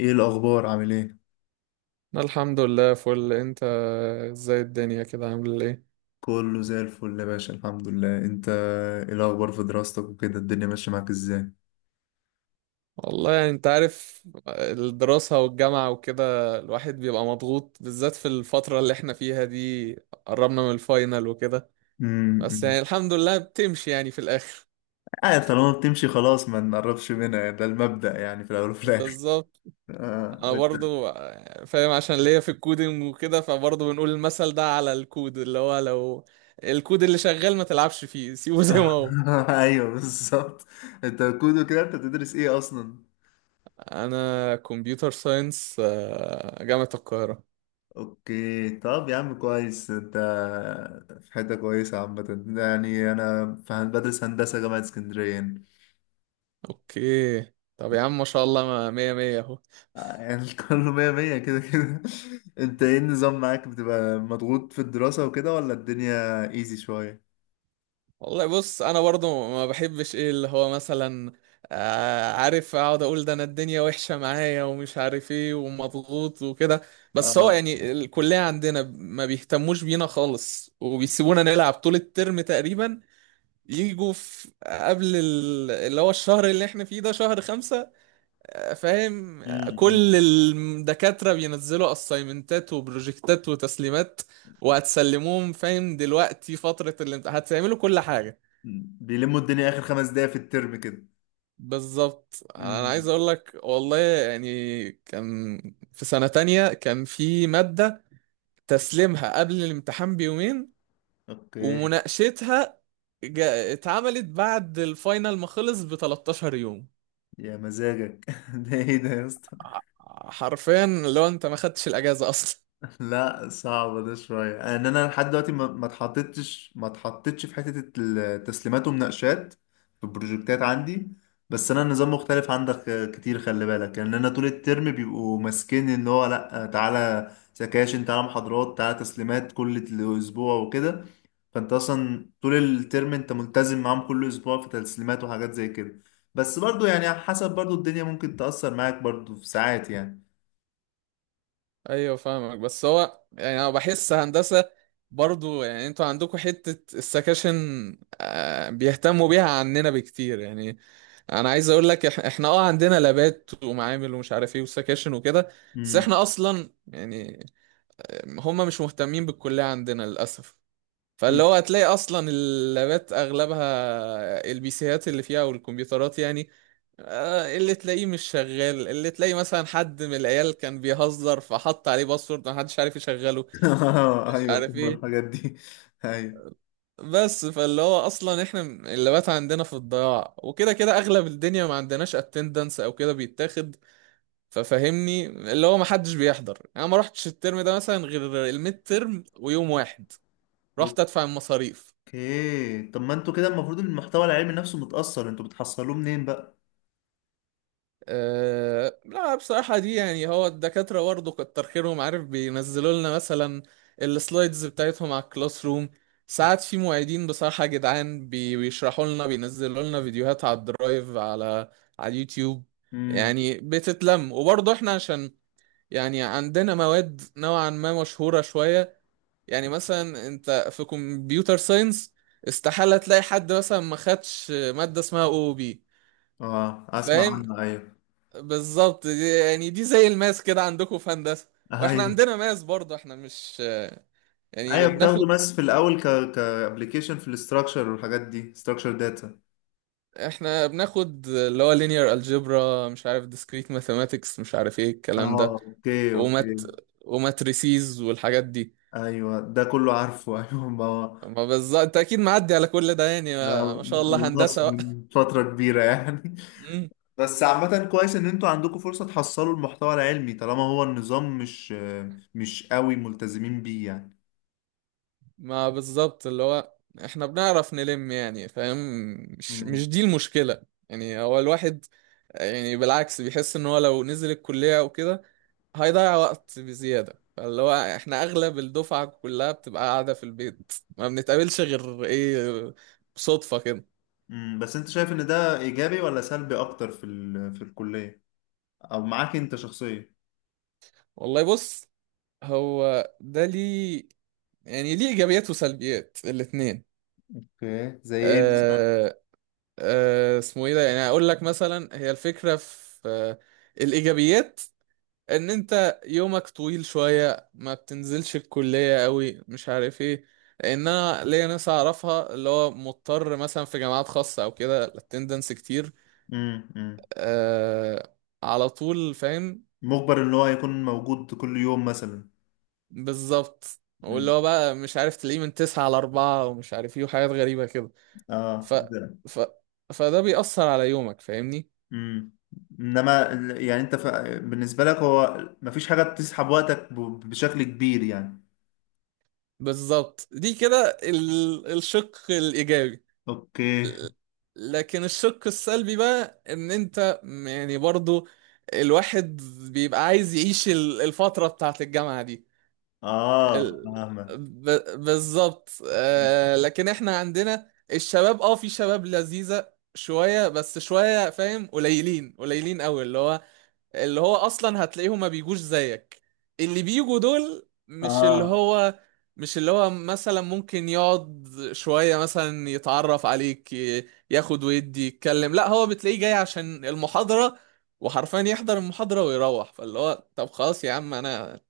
ايه الاخبار، عامل ايه؟ الحمد لله فل، انت؟ ازاي الدنيا كده، عامل ايه؟ كله زي الفل يا باشا، الحمد لله. انت ايه الاخبار في دراستك وكده؟ الدنيا ماشيه معاك ازاي؟ والله يعني انت عارف الدراسة والجامعة وكده، الواحد بيبقى مضغوط بالذات في الفترة اللي احنا فيها دي، قربنا من الفاينل وكده. بس امم. يعني الحمد لله بتمشي يعني في الاخر. اه، طالما بتمشي خلاص ما نقربش منها، ده المبدأ يعني في الاول وفي الاخر. بالظبط. آه. طب انا برضو فاهم عشان ليا في الكودينج وكده، فبرضو بنقول المثل ده على الكود، اللي هو لو الكود اللي شغال ما تلعبش فيه، سيبه زي ما هو. ايوه بالظبط. انت كودو كده، انت بتدرس ايه اصلا؟ انا كمبيوتر ساينس، جامعة القاهرة. اوكي، طب يا عم كويس. انت في حته كويسه عامه يعني. انا بدرس هندسه جامعه اسكندريه. اوكي طب يا عم، ما شاء الله، ما مية مية اهو. آه، يعني كله مية مية كده كده. انت ايه النظام معاك؟ بتبقى مضغوط في الدراسة وكده ولا الدنيا ايزي شوية؟ والله بص، انا برضو ما بحبش ايه اللي هو مثلا، عارف اقعد اقول ده انا الدنيا وحشة معايا ومش عارف ايه ومضغوط وكده. بس هو اه. يعني الكلية عندنا ما بيهتموش بينا خالص، وبيسيبونا نلعب طول الترم تقريبا. يجوا في قبل اللي هو الشهر اللي احنا فيه ده شهر خمسة، فاهم. امم. كل الدكاترة بينزلوا اسايمنتات وبروجكتات وتسليمات، وهتسلموهم فاهم دلوقتي فترة الامتحان هتعملوا كل حاجة. أمم. بيلموا الدنيا اخر خمس دقايق في الترم كده. بالظبط انا عايز امم. اقول لك، والله يعني كان في سنة تانية كان في مادة، تسليمها قبل الامتحان بيومين، اوكي. ومناقشتها اتعملت بعد الفاينل ما خلص ب 13 يوم. يا مزاجك، ده ايه ده يا اسطى؟ ع- حرفيا لو انت ما خدتش الاجازة اصلا. لا، صعب ده شوية. ان انا لحد دلوقتي ما اتحطتش ما اتحطتش في حتة التسليمات ومناقشات في البروجكتات عندي. بس انا النظام مختلف عندك كتير، خلي بالك. يعني انا طول الترم بيبقوا ماسكين ان هو لا، تعالى سكاشن، تعالى محاضرات، تعالى تسليمات كل اسبوع وكده. فانت اصلا طول الترم انت ملتزم معاهم كل اسبوع في تسليمات وحاجات زي كده. بس برضو، يعني حسب برضو، الدنيا ممكن تأثر معاك برضو في ساعات يعني. ايوه فاهمك، بس هو يعني انا بحس هندسه برضو، يعني انتوا عندكم حته السكاشن، بيهتموا بيها عننا بكتير يعني. انا عايز اقول لك، احنا عندنا لابات ومعامل ومش عارف ايه وسكاشن وكده. بس امم. احنا اصلا يعني هم مش مهتمين بالكليه عندنا للاسف. فاللي هو هتلاقي اصلا اللابات اغلبها، البي سيات اللي فيها والكمبيوترات يعني، اللي تلاقيه مش شغال، اللي تلاقيه مثلا حد من العيال كان بيهزر فحط عليه باسورد محدش عارف يشغله، آه، مش ايوه عارف فاهم ايه. الحاجات دي. ايوه. بس فاللي هو اصلا احنا اللابات عندنا في الضياع، وكده كده اغلب الدنيا ما عندناش اتندنس او كده بيتاخد. ففهمني اللي هو محدش بيحضر، انا ما رحتش الترم ده مثلا غير الميد ترم ويوم واحد رحت ادفع المصاريف. اوكي، طب ما انتوا كده المفروض إن المحتوى العلمي نفسه متأثر، انتوا بتحصلوه منين بقى؟ لا بصراحة دي يعني هو الدكاترة برضه كتر خيرهم عارف بينزلوا لنا مثلا السلايدز بتاعتهم على الكلاس روم. ساعات في معيدين بصراحة جدعان، بيشرحوا لنا، بينزلوا لنا فيديوهات على الدرايف، على اليوتيوب. امم. يعني بتتلم. وبرضه احنا عشان يعني عندنا مواد نوعا ما مشهورة شوية، يعني مثلا انت في كمبيوتر ساينس استحالة تلاقي حد مثلا ما خدش مادة اسمها او بي، اه، اسمع فاهم. عنه، ايوه. بالظبط دي يعني دي زي الماس كده عندكم في هندسة. واحنا ايوه. عندنا ماس برضه، احنا مش يعني ايوه بناخد، بتاخده، بس في الاول ك كابلكيشن في الاستراكشر والحاجات دي، استراكشر داتا. احنا بناخد اللي هو linear algebra مش عارف discrete mathematics مش عارف ايه الكلام ده، اه اوكي اوكي. ومات وماتريسيز والحاجات دي. ايوه ده كله عارفه، ايوه ما. ما بالظبط انت اكيد معدي على كل ده يعني، ما- ما شاء ما الله خلص هندسة بقى. من فترة كبيرة يعني. مم. بس عامة كويس ان انتوا عندكم فرصة تحصلوا المحتوى العلمي طالما هو النظام مش قوي ملتزمين بيه يعني. ما بالظبط اللي هو احنا بنعرف نلم يعني فاهم، مش مم. مش دي المشكلة. يعني هو الواحد، يعني بالعكس بيحس ان هو لو نزل الكلية او كده هيضيع وقت بزيادة، فاللي هو احنا اغلب الدفعة كلها بتبقى قاعدة في البيت، ما بنتقابلش غير ايه، صدفة كده. مم. بس انت شايف ان ده ايجابي ولا سلبي اكتر في الكلية، او معاك انت شخصيا؟ والله بص، هو ده ليه، يعني ليه ايجابيات وسلبيات الاتنين. اوكي، زي ايه مثلا؟ أه أه اسمه ايه ده، يعني اقول لك مثلا هي الفكرة في الايجابيات، ان انت يومك طويل شوية ما بتنزلش الكلية قوي مش عارف ايه. لان انا ليا ناس اعرفها اللي هو مضطر مثلا في جامعات خاصة او كده الاتندنس كتير، مم. مم. آه على طول فاهم. مجبر ان هو يكون موجود كل يوم مثلا. بالظبط واللي مم. هو بقى مش عارف تلاقيه من تسعة على أربعة ومش عارف ايه وحاجات غريبة كده. اه ف... ده. ف... فده بيأثر على يومك فاهمني. مم. انما يعني بالنسبة لك، هو مفيش حاجة بتسحب وقتك بشكل كبير يعني. بالظبط دي كده الشق الإيجابي. اوكي. لكن الشق السلبي بقى، ان انت يعني برضو الواحد بيبقى عايز يعيش الفترة بتاعت الجامعة دي. اه ال- فاهمك. بالظبط، لكن احنا عندنا الشباب، في شباب لذيذة شوية بس شوية فاهم، قليلين قليلين قوي اللي هو اصلا هتلاقيهم ما بيجوش زيك. اللي بيجوا دول اه مش اللي هو مثلا ممكن يقعد شوية مثلا يتعرف عليك، ياخد ويدي يتكلم، لا هو بتلاقيه جاي عشان المحاضرة وحرفيا يحضر المحاضرة ويروح. فاللي هو طب خلاص يا عم، انا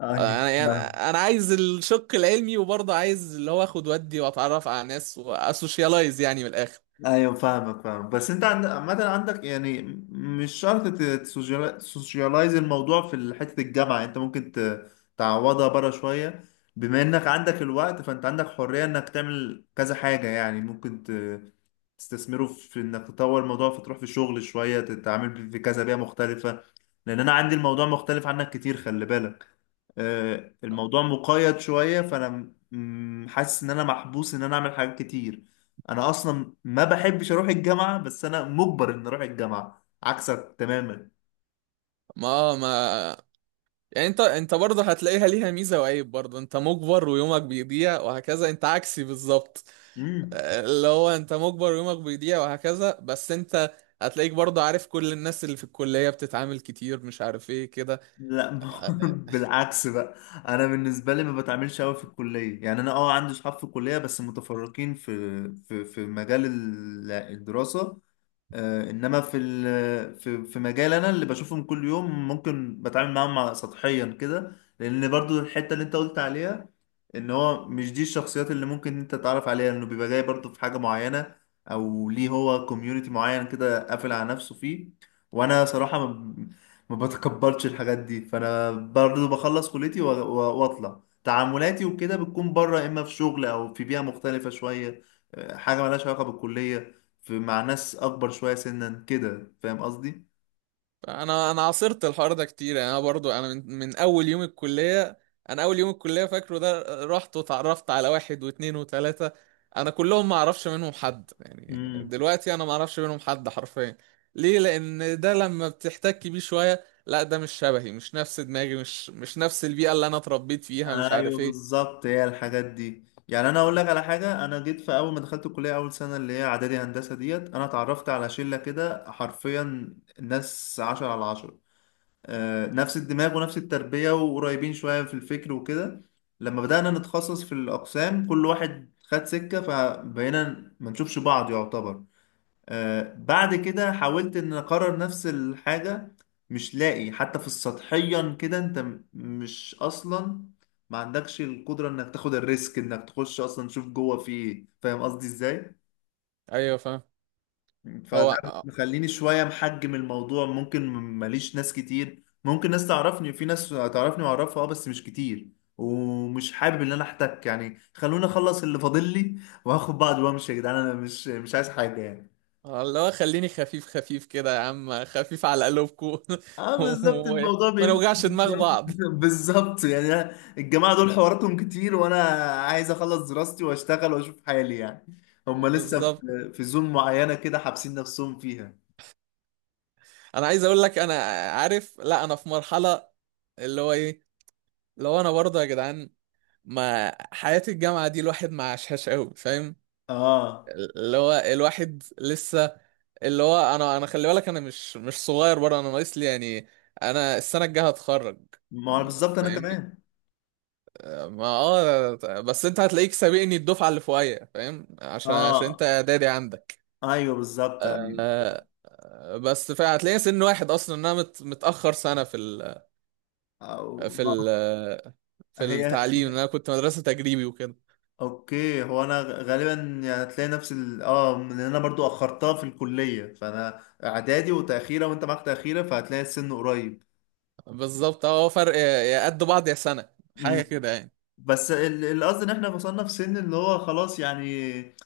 ايوه انا يعني فاهم. انا عايز الشق العلمي وبرضه عايز اللي هو اخد ودي واتعرف على ناس واسوشيالايز يعني من الاخر. ايوه فاهمك، فاهم. بس انت عامة عندك يعني، مش شرط تسوشيالايز الموضوع في حتة الجامعة. انت ممكن تعوضها بره شوية. بما انك عندك الوقت، فانت عندك حرية انك تعمل كذا حاجة. يعني ممكن تستثمره في انك تطور الموضوع، فتروح في شغل شوية، تتعامل في كذا بيئة مختلفة. لان انا عندي الموضوع مختلف عنك كتير، خلي بالك. آه، الموضوع مقيد شوية، فأنا حاسس إن أنا محبوس، إن أنا أعمل حاجات كتير. أنا أصلا ما بحبش أروح الجامعة، بس أنا مجبر إن أروح الجامعة، عكسك تماما. ما ما يعني انت برضه هتلاقيها ليها ميزه وعيب، برضه انت مجبر ويومك بيضيع وهكذا، انت عكسي بالظبط. امم. اللي هو انت مجبر ويومك بيضيع وهكذا، بس انت هتلاقيك برضه عارف كل الناس اللي في الكليه بتتعامل كتير مش عارف ايه كده. لا، بالعكس بقى. أنا بالنسبة لي ما بتعاملش أوي في الكلية يعني. أنا أه عندي صحاب في الكلية، بس متفرقين في مجال الدراسة. آه، انما في مجال انا، اللي بشوفهم كل يوم، ممكن بتعامل معاهم سطحيا كده. لان برضو الحته اللي انت قلت عليها، ان هو مش دي الشخصيات اللي ممكن انت تتعرف عليها، لانه بيبقى جاي برضو في حاجه معينه، او ليه هو كوميونتي معين كده قافل على نفسه فيه. وانا صراحه ما بتقبلش الحاجات دي. فانا برضو بخلص كليتي و واطلع تعاملاتي، وكده بتكون بره، اما في شغل او في بيئه مختلفه شويه. آه، حاجه ملهاش علاقه بالكليه، في مع ناس اكبر شويه سنا كده، فاهم قصدي؟ انا عاصرت الحوار ده كتير يعني، انا برضو انا من اول يوم الكليه. انا اول يوم الكليه فاكره ده رحت وتعرفت على واحد واثنين وثلاثه. انا كلهم ما اعرفش منهم حد يعني، امم. دلوقتي انا ما اعرفش منهم حد حرفيا. ليه؟ لان ده لما بتحتك بيه شويه لا ده مش شبهي مش نفس دماغي مش نفس البيئه اللي انا اتربيت فيها مش ايوه عارف ايه. بالظبط، هي الحاجات دي. يعني انا اقول لك على حاجه: انا جيت في اول ما دخلت الكليه، اول سنه اللي هي اعدادي هندسه، ديت انا اتعرفت على شله كده حرفيا، ناس عشرة على عشرة. آه، نفس الدماغ ونفس التربيه، وقريبين شويه في الفكر وكده. لما بدانا نتخصص في الاقسام، كل واحد خد سكه، فبقينا ما نشوفش بعض يعتبر. آه، بعد كده حاولت ان اكرر نفس الحاجة، مش لاقي حتى في السطحيا كده. انت مش اصلا، ما عندكش القدرة انك تاخد الريسك انك تخش اصلا تشوف جوه في ايه، فاهم قصدي ازاي؟ ايوه فاهم. فده هو مخليني شوية محجم الموضوع، ممكن ماليش ناس كتير، ممكن ناس تعرفني، في ناس تعرفني واعرفها اه، بس مش كتير. ومش حابب ان انا احتك يعني. خلوني اخلص اللي فاضل لي، واخد بعض وامشي يا جدعان، انا مش عايز حاجة يعني. اللي هو خليني خفيف خفيف كده يا عم، خفيف على قلوبكم اه بالظبط، الموضوع وما بيمشي. نوجعش دماغ بعض. بالظبط يعني الجماعه دول حواراتهم كتير، وانا عايز اخلص دراستي واشتغل واشوف حالي يعني. هم لسه بالظبط، في زون معينه كده، حابسين نفسهم فيها. انا عايز اقول لك، انا عارف لا انا في مرحله اللي هو ايه، لو انا برضه يا جدعان، ما حياه الجامعه دي الواحد ما عاشهاش قوي فاهم. اه اللي هو الواحد لسه، اللي هو انا خلي بالك انا مش صغير برضه، انا ناقص لي يعني، انا السنه الجايه هتخرج ما هو بالظبط، انا فاهمني. كمان. ما بس انت هتلاقيك سابقني الدفعه اللي فوقيا فاهم، عشان انت اه اعدادي عندك. ايوه بالظبط ايوه. آه، بس فهتلاقي سن واحد اصلا، إن انا متاخر سنه أو... في ال في هي. التعليم، ان انا كنت مدرسة تجريبي وكده. اوكي، هو انا غالبا يعني هتلاقي نفس اه، لان انا برضو اخرتها في الكليه، فانا اعدادي وتاخيره، وانت معاك تاخيره، فهتلاقي السن قريب. بالظبط، هو فرق يا قد بعض يا سنة حاجة كده يعني. بس القصد ان احنا وصلنا في سن اللي هو خلاص يعني،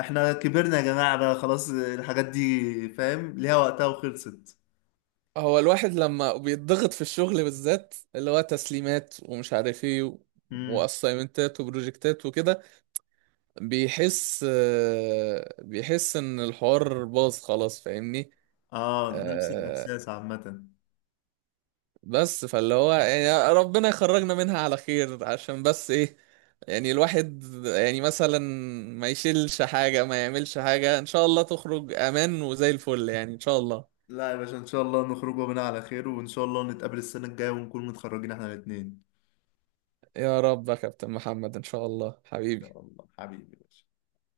احنا كبرنا يا جماعة بقى، خلاص الحاجات دي فاهم ليها وقتها وخلصت. هو الواحد لما بيتضغط في الشغل بالذات اللي هو تسليمات ومش عارف ايه امم. واسايمنتات وبروجكتات وكده، بيحس ان الحوار باظ خلاص فاهمني. اه نفس آه، الاحساس عامة. بس فاللي هو يعني ربنا يخرجنا منها على خير، عشان بس ايه، يعني الواحد يعني مثلا ما يشيلش حاجة ما يعملش حاجة، ان شاء الله تخرج امان وزي الفل يعني ان شاء الله. لا يا باشا، ان شاء الله نخرج منها على خير، وان شاء الله نتقابل السنة الجاية ونكون متخرجين احنا الاتنين. يا رب يا كابتن محمد، ان شاء الله إن حبيبي. شاء الله حبيبي، يا باشا.